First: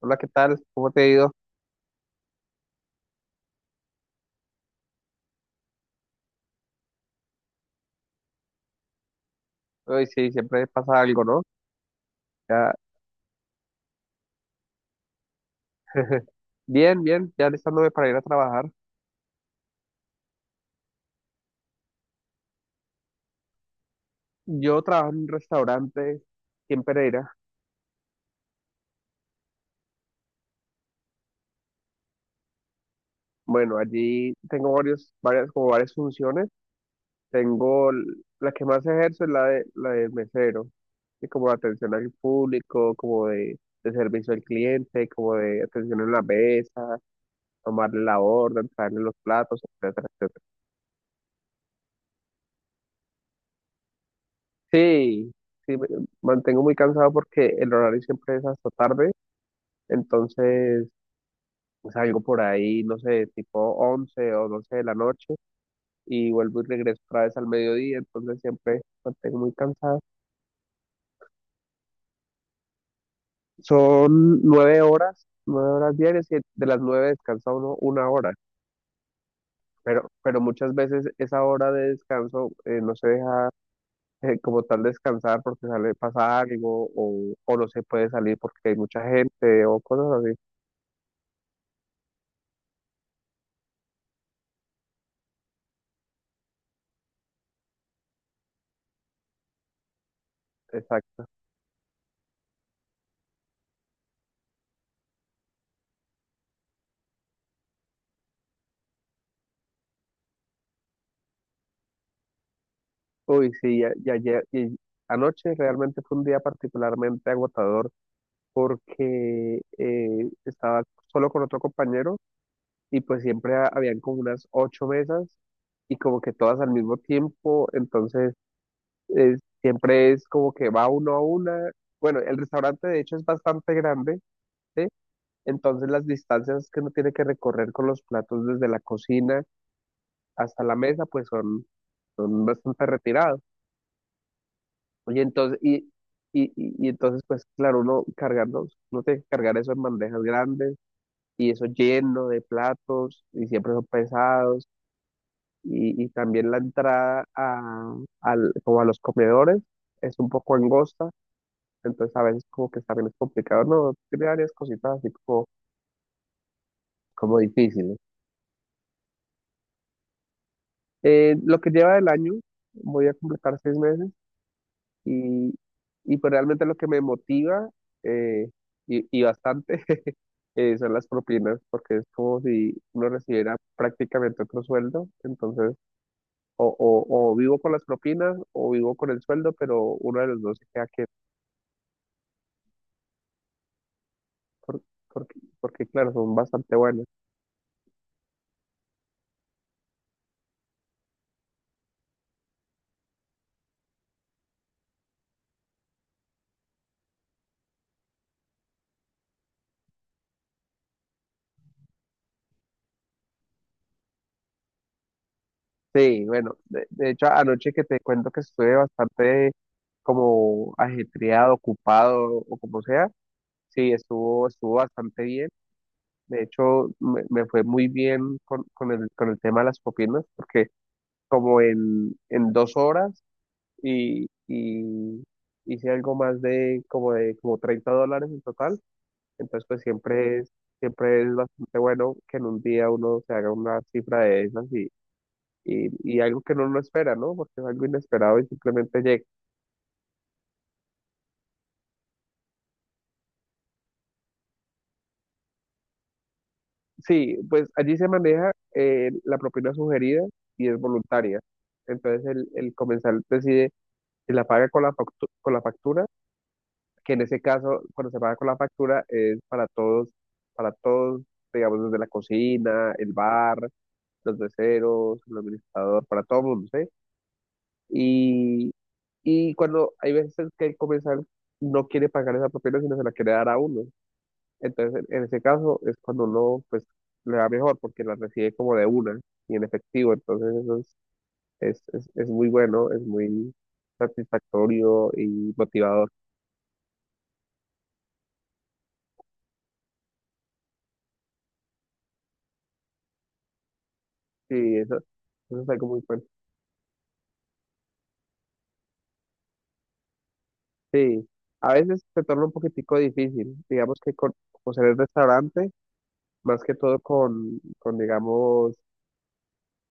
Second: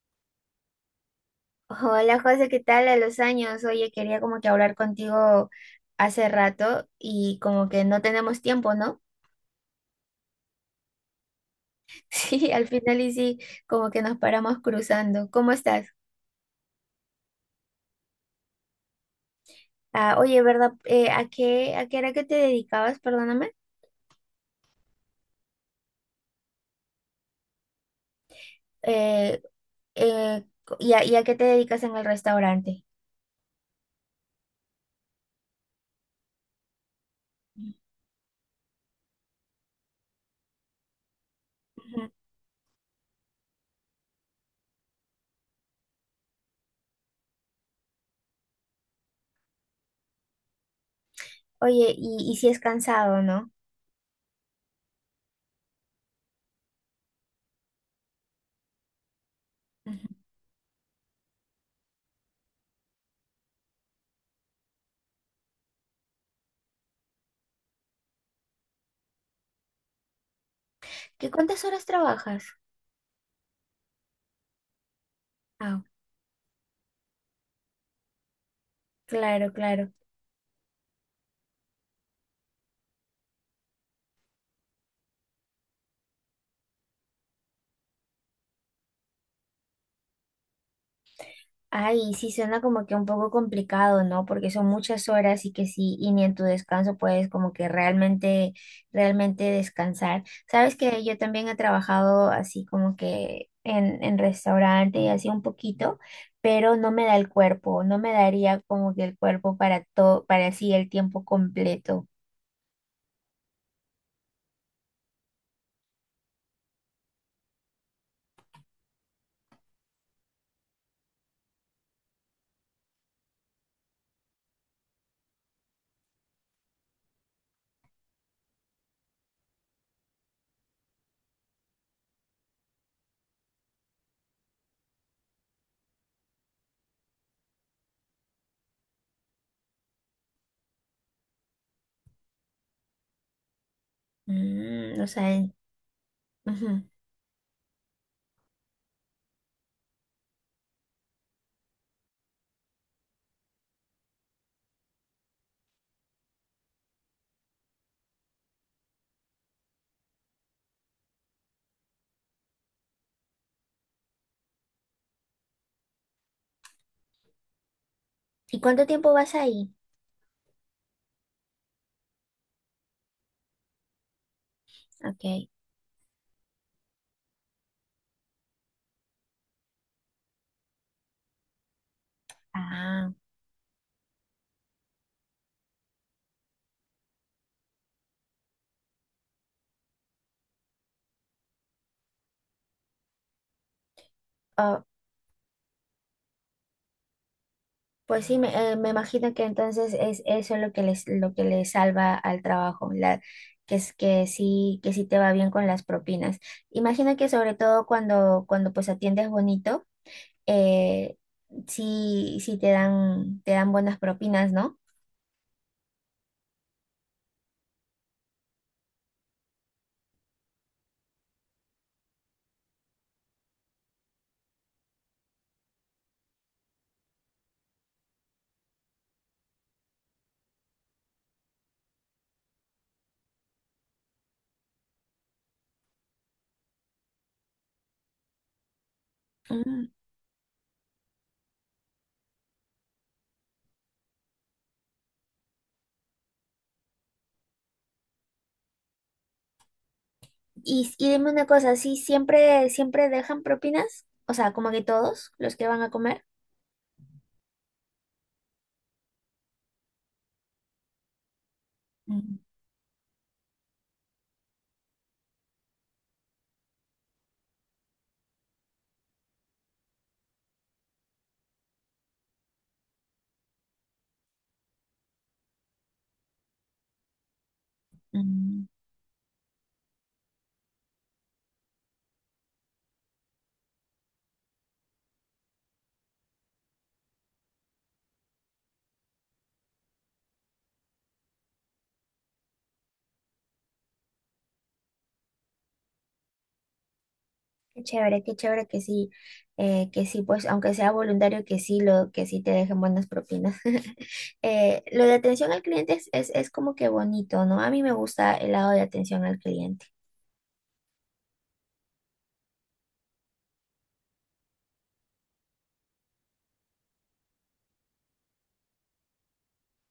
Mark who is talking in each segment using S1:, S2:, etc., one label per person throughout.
S1: Hola, ¿qué tal? ¿Cómo te ha ido?
S2: Hola José, ¿qué tal a los años? Oye, quería como que hablar contigo hace rato y como que no tenemos tiempo, ¿no?
S1: Hoy sí, siempre pasa algo, ¿no?
S2: Sí, al
S1: Ya,
S2: final y sí, como que nos paramos cruzando. ¿Cómo estás?
S1: bien, bien, ya listándome para ir a trabajar.
S2: Ah, oye, ¿verdad? ¿A qué era que te dedicabas? Perdóname.
S1: Yo trabajo en un restaurante aquí en Pereira.
S2: Eh, eh, y a qué te dedicas en el restaurante?
S1: Bueno, allí tengo varios, varias, como varias funciones. Tengo l- la que más ejerzo es la de mesero, y como de atención
S2: Ujú.
S1: al público, como de servicio al cliente, como de atención en la mesa, tomarle la orden, traerle los platos, etcétera, etcétera.
S2: Oye, y si es cansado, ¿no?
S1: Sí, sí, mantengo muy cansado porque el horario siempre es hasta tarde,
S2: Ujú.
S1: entonces pues, salgo por ahí, no sé, tipo 11 o 12 de la noche y vuelvo y regreso otra vez al mediodía, entonces siempre mantengo muy cansado.
S2: ¿Qué cuántas horas trabajas?
S1: Son nueve horas, nueve
S2: Ah,
S1: horas diarias y de las nueve descansa uno una hora,
S2: claro, claro.
S1: pero muchas veces esa hora de descanso no se deja como tal descansar porque sale, pasa algo o no se puede salir porque hay mucha gente o cosas así.
S2: Ay, sí, suena como que un poco complicado, ¿no? Porque son muchas horas y que sí, y ni en tu descanso puedes como que realmente descansar. Sabes que yo
S1: Exacto.
S2: también he trabajado así como que en restaurante y así un poquito, pero no me da el cuerpo, no me daría como que el cuerpo para todo, para así el tiempo completo.
S1: Uy, sí, y anoche realmente fue un día particularmente agotador porque estaba solo con otro compañero y pues siempre habían como unas ocho mesas y como que todas al mismo tiempo, entonces eh, siempre es como que va uno a una. Bueno, el restaurante de hecho es bastante grande, ¿sí? Entonces las distancias que uno tiene que recorrer con los platos desde la cocina hasta la mesa pues son bastante retirados.
S2: O
S1: Oye,
S2: sea,
S1: entonces, y, y, y,
S2: ujú.
S1: y entonces, pues claro, uno cargarnos, no tiene que cargar eso en bandejas grandes y eso lleno de platos y siempre son pesados y, también la entrada como a los comedores es un poco angosta, entonces a veces como que también es complicado, ¿no? Tiene varias cositas así como difíciles.
S2: ¿Y cuánto tiempo vas ahí?
S1: Lo que lleva del año, voy a completar 6 meses
S2: Ok.
S1: y, pues realmente lo que me motiva, eh, y bastante, son las propinas, porque es como si uno recibiera prácticamente otro sueldo, entonces o vivo con las propinas o vivo con el sueldo, pero uno de los dos se queda que,
S2: Ah.
S1: por- porque claro, son bastante buenos.
S2: Pues sí, me imagino que entonces es eso lo que les salva al trabajo, que es que sí te va bien con las propinas. Imagino que sobre todo cuando pues atiendes bonito, eh, sí, sí te dan buenas propinas, ¿no?
S1: Sí, bueno, de hecho anoche que te cuento que estuve bastante como ajetreado, ocupado o como sea, sí, estuvo bastante bien. De hecho, me fue muy bien con el tema de las propinas, porque como en 2 horas y, hice algo más de como $30 en total. Entonces, pues
S2: Mm.
S1: siempre es bastante bueno que en un día uno se haga una cifra de esas y, y algo que uno no espera, ¿no? Porque es algo inesperado y simplemente llega.
S2: Y dime una cosa, ¿sí siempre dejan propinas? O sea, como que todos los que van a comer.
S1: Sí, pues allí se maneja la propina sugerida y es voluntaria. Entonces
S2: Mm,
S1: el comensal decide si la paga con la factura, que en ese caso, cuando se paga con la factura, es para todos, digamos, desde la cocina, el bar, los meseros, el administrador, para todo el mundo, ¿sí?
S2: mm.
S1: Y, cuando hay veces que el comensal no quiere pagar esa propina, sino se la quiere dar a uno. Entonces, en ese caso, es cuando uno, pues, le va mejor, porque la recibe como de una y en efectivo. Entonces, eso es muy bueno, es muy satisfactorio y motivador.
S2: Qué chévere que sí, pues, aunque sea voluntario, que sí, que sí te dejen buenas propinas.
S1: Sí,
S2: Eh,
S1: eso,
S2: lo de atención al
S1: eso es algo
S2: cliente
S1: muy
S2: es,
S1: bueno.
S2: es, es como que bonito, ¿no? A mí me gusta el lado de atención al cliente.
S1: Sí, a veces se torna un poquitico difícil, digamos que con, como ser el restaurante, más que todo con digamos,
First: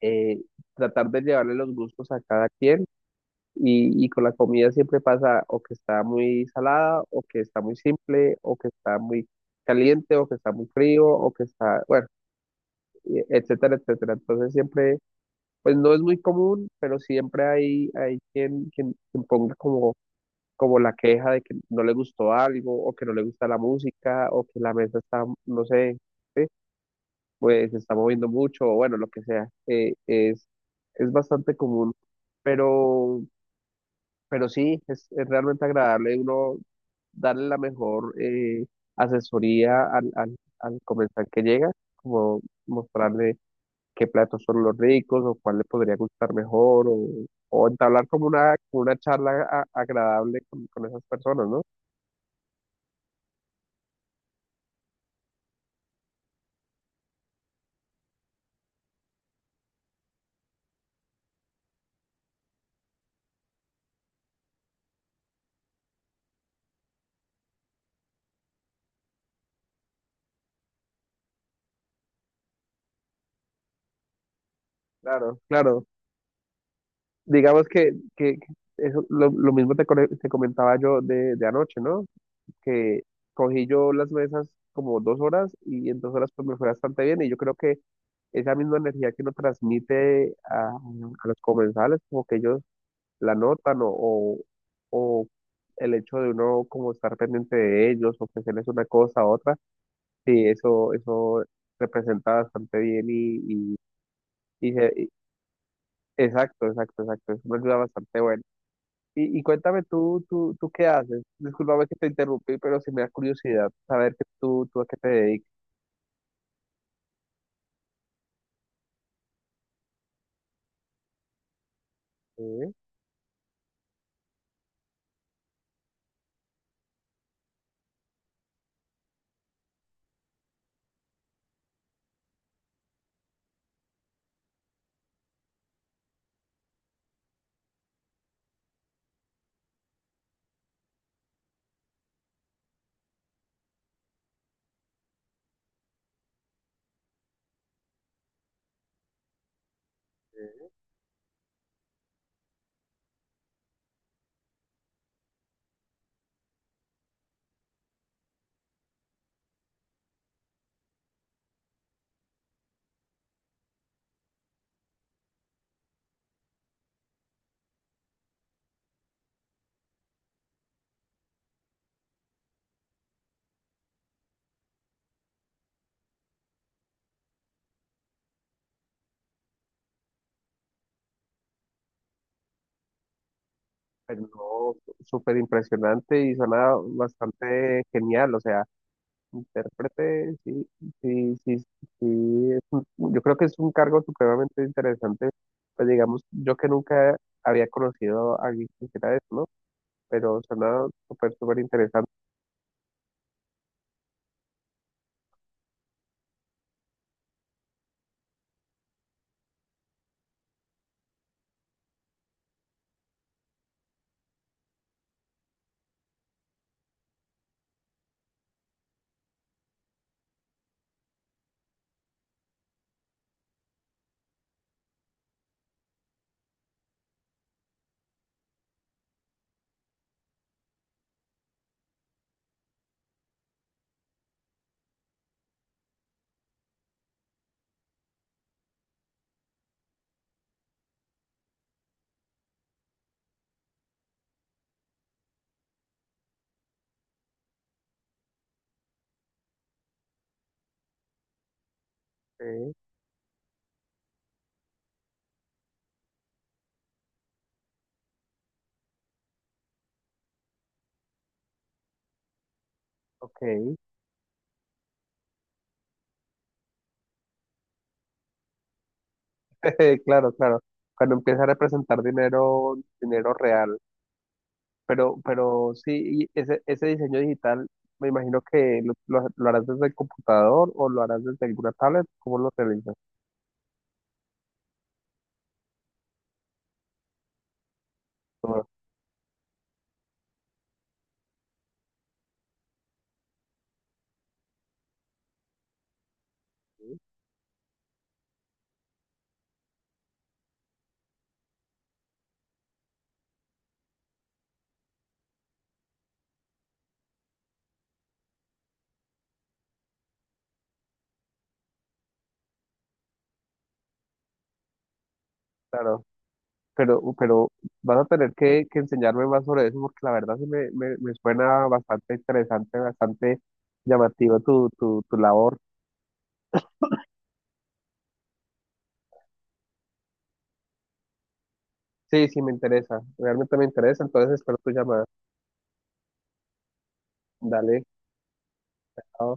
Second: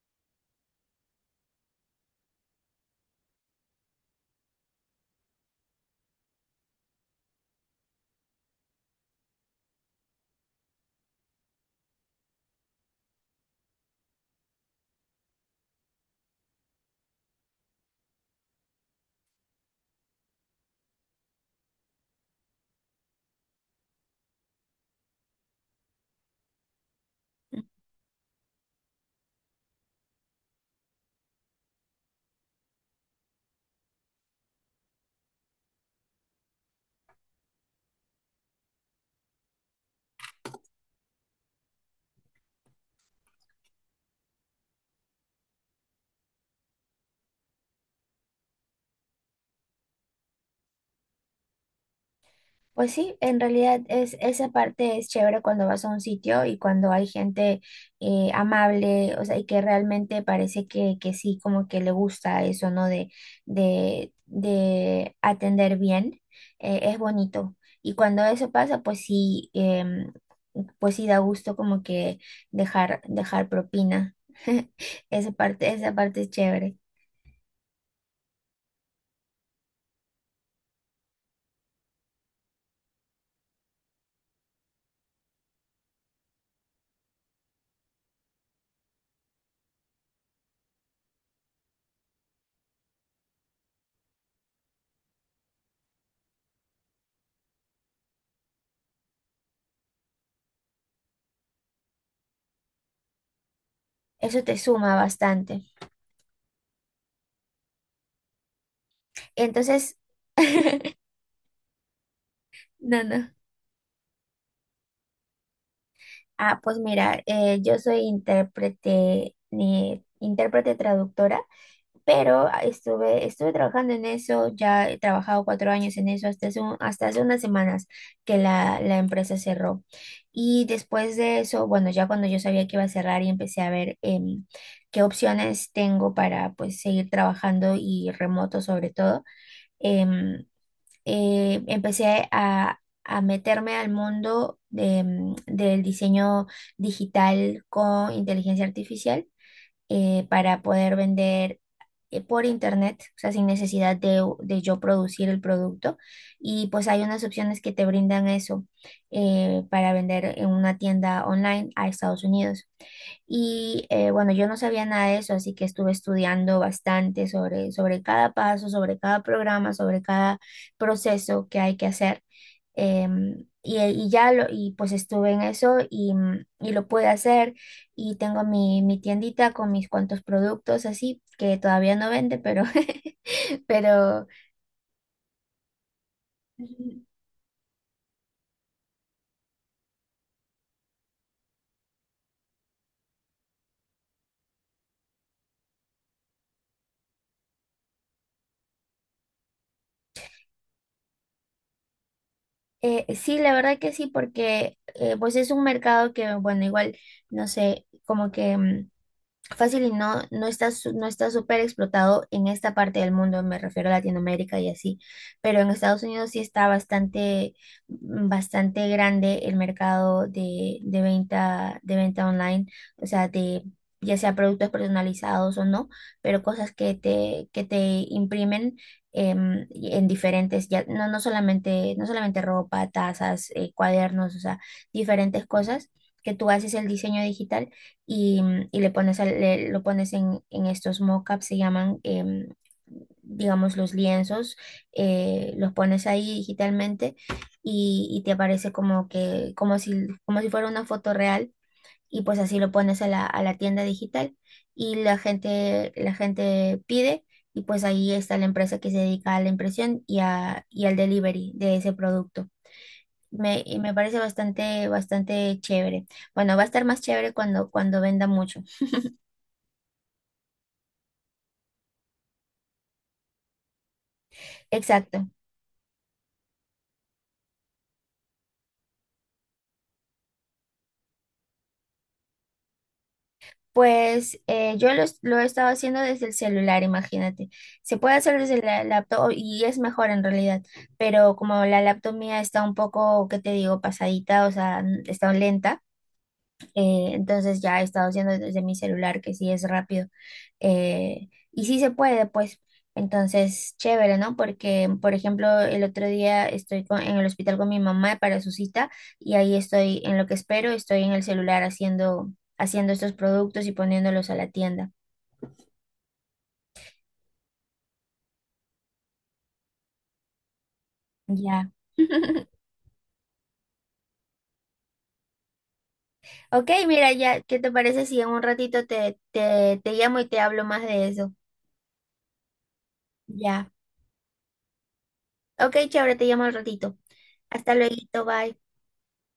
S1: eh, tratar de llevarle los gustos a cada quien y, con la comida siempre pasa o que está muy salada, o que está muy simple, o que está muy caliente, o que está muy frío, o que está, bueno, y etcétera, etcétera. Entonces siempre, pues no es muy común, pero siempre hay quien ponga como la queja de que no le gustó algo, o que no le gusta la música, o que la mesa está, no sé, ¿sí? Pues se está moviendo mucho, o bueno, lo que sea, es bastante común, pero, sí, es realmente agradable uno darle la mejor asesoría al comensal que llega, como mostrarle qué platos son los ricos, o cuál le podría gustar mejor, o entablar como una charla agradable con esas personas, ¿no?
S2: Pues sí, en realidad es esa parte es chévere cuando vas a un sitio y cuando hay gente amable, o sea, y que realmente parece que sí, como que le gusta eso, ¿no? De atender bien, es bonito. Y cuando eso pasa, pues sí, pues sí da gusto como que dejar propina. Esa
S1: Claro,
S2: parte,
S1: claro.
S2: esa parte es chévere.
S1: Digamos que eso, lo mismo te comentaba yo de anoche, ¿no? Que cogí yo las mesas como 2 horas y en 2 horas pues me fue bastante bien y yo creo que esa misma energía que uno transmite a los comensales, como que ellos la notan o el hecho de uno como estar pendiente de ellos, ofrecerles una cosa a otra, sí, eso representa bastante bien y, y,
S2: Eso te
S1: y se-
S2: suma
S1: y-
S2: bastante.
S1: exacto, exacto, exacto, es una ayuda bastante buena. Y, cuéntame
S2: Entonces,
S1: tú qué haces. Discúlpame que te interrumpí, pero sí me
S2: no,
S1: da
S2: no.
S1: curiosidad saber que tú a qué te dedicas.
S2: Ah, pues mira, yo soy intérprete, ni intérprete traductora, pero
S1: ¿Eh?
S2: estuve trabajando en eso, ya he trabajado 4 años en eso hasta hace unas semanas que la empresa cerró. Y después de eso, bueno, ya cuando yo sabía que iba a cerrar y empecé a ver qué opciones tengo para pues seguir trabajando y remoto sobre todo, em, empecé a meterme al mundo del diseño digital con inteligencia artificial para poder vender por internet, o sea, sin necesidad de yo producir el producto. Y pues hay unas opciones que te brindan eso para vender en una tienda online a Estados Unidos. Y bueno, yo no sabía nada de eso, así que estuve estudiando bastante sobre cada paso, sobre cada programa, sobre cada proceso que hay que hacer. Y pues estuve en eso y lo pude hacer. Y tengo mi tiendita con mis cuantos productos así, que todavía no vende, pero,
S1: Pero
S2: pero
S1: no, súper impresionante y suena bastante genial. O sea, intérprete, sí, sí, sí, sí. Yo creo que es un cargo supremamente interesante. Pues digamos, yo que nunca había conocido a alguien que hiciera eso, ¿no? Pero suena súper, súper interesante.
S2: sí, la verdad que sí, porque pues es un mercado que, bueno, igual, no sé, como que fácil y no, no está súper explotado en esta parte del mundo, me refiero a Latinoamérica y así, pero en Estados Unidos sí está bastante grande el mercado de venta online, o sea, de ya sea productos personalizados o no, pero cosas que te imprimen y en diferentes, ya, no, no solamente ropa, tazas, cuadernos, o sea, diferentes cosas que tú haces el diseño digital y le pones lo pones en estos mockups, se llaman, digamos, los lienzos, los pones ahí digitalmente y te aparece como que, como si fuera una foto real y pues así lo
S1: ¿Eh?
S2: pones a la tienda digital y la gente pide y pues ahí está la empresa que se dedica a la impresión y al delivery de ese producto.
S1: Ok,
S2: Y me parece bastante chévere. Bueno, va a estar más chévere cuando venda mucho.
S1: claro, claro. Cuando empieza a representar dinero, dinero real. Pero,
S2: Exacto.
S1: sí, y ese diseño digital, me imagino que lo harás desde el computador o lo harás desde alguna tablet, ¿cómo lo realizas?
S2: Pues lo he estado haciendo desde el celular, imagínate. Se puede hacer desde
S1: No,
S2: la laptop y es mejor en realidad, pero como la laptop mía está un poco, ¿qué te digo?, pasadita, o sea, está lenta, entonces ya he estado haciendo desde mi celular, que sí es rápido. Y sí se puede, pues, entonces, chévere, ¿no? Porque, por ejemplo, el otro día estoy en el hospital con mi mamá para su cita y ahí estoy en lo que espero, estoy en el celular haciendo estos productos y poniéndolos a la tienda.
S1: claro, pero, vas a tener que enseñarme más sobre eso porque la verdad sí me suena
S2: Ya.
S1: bastante interesante, bastante llamativo tu labor.
S2: Ok, mira, ya, ¿qué te parece si en un ratito te llamo y te hablo más de eso?
S1: Sí, sí, me interesa, realmente me
S2: Ya.
S1: interesa, entonces espero tu llamada.
S2: Ok, chévere, te llamo al ratito. Hasta
S1: Dale.
S2: luego, bye.
S1: Chao.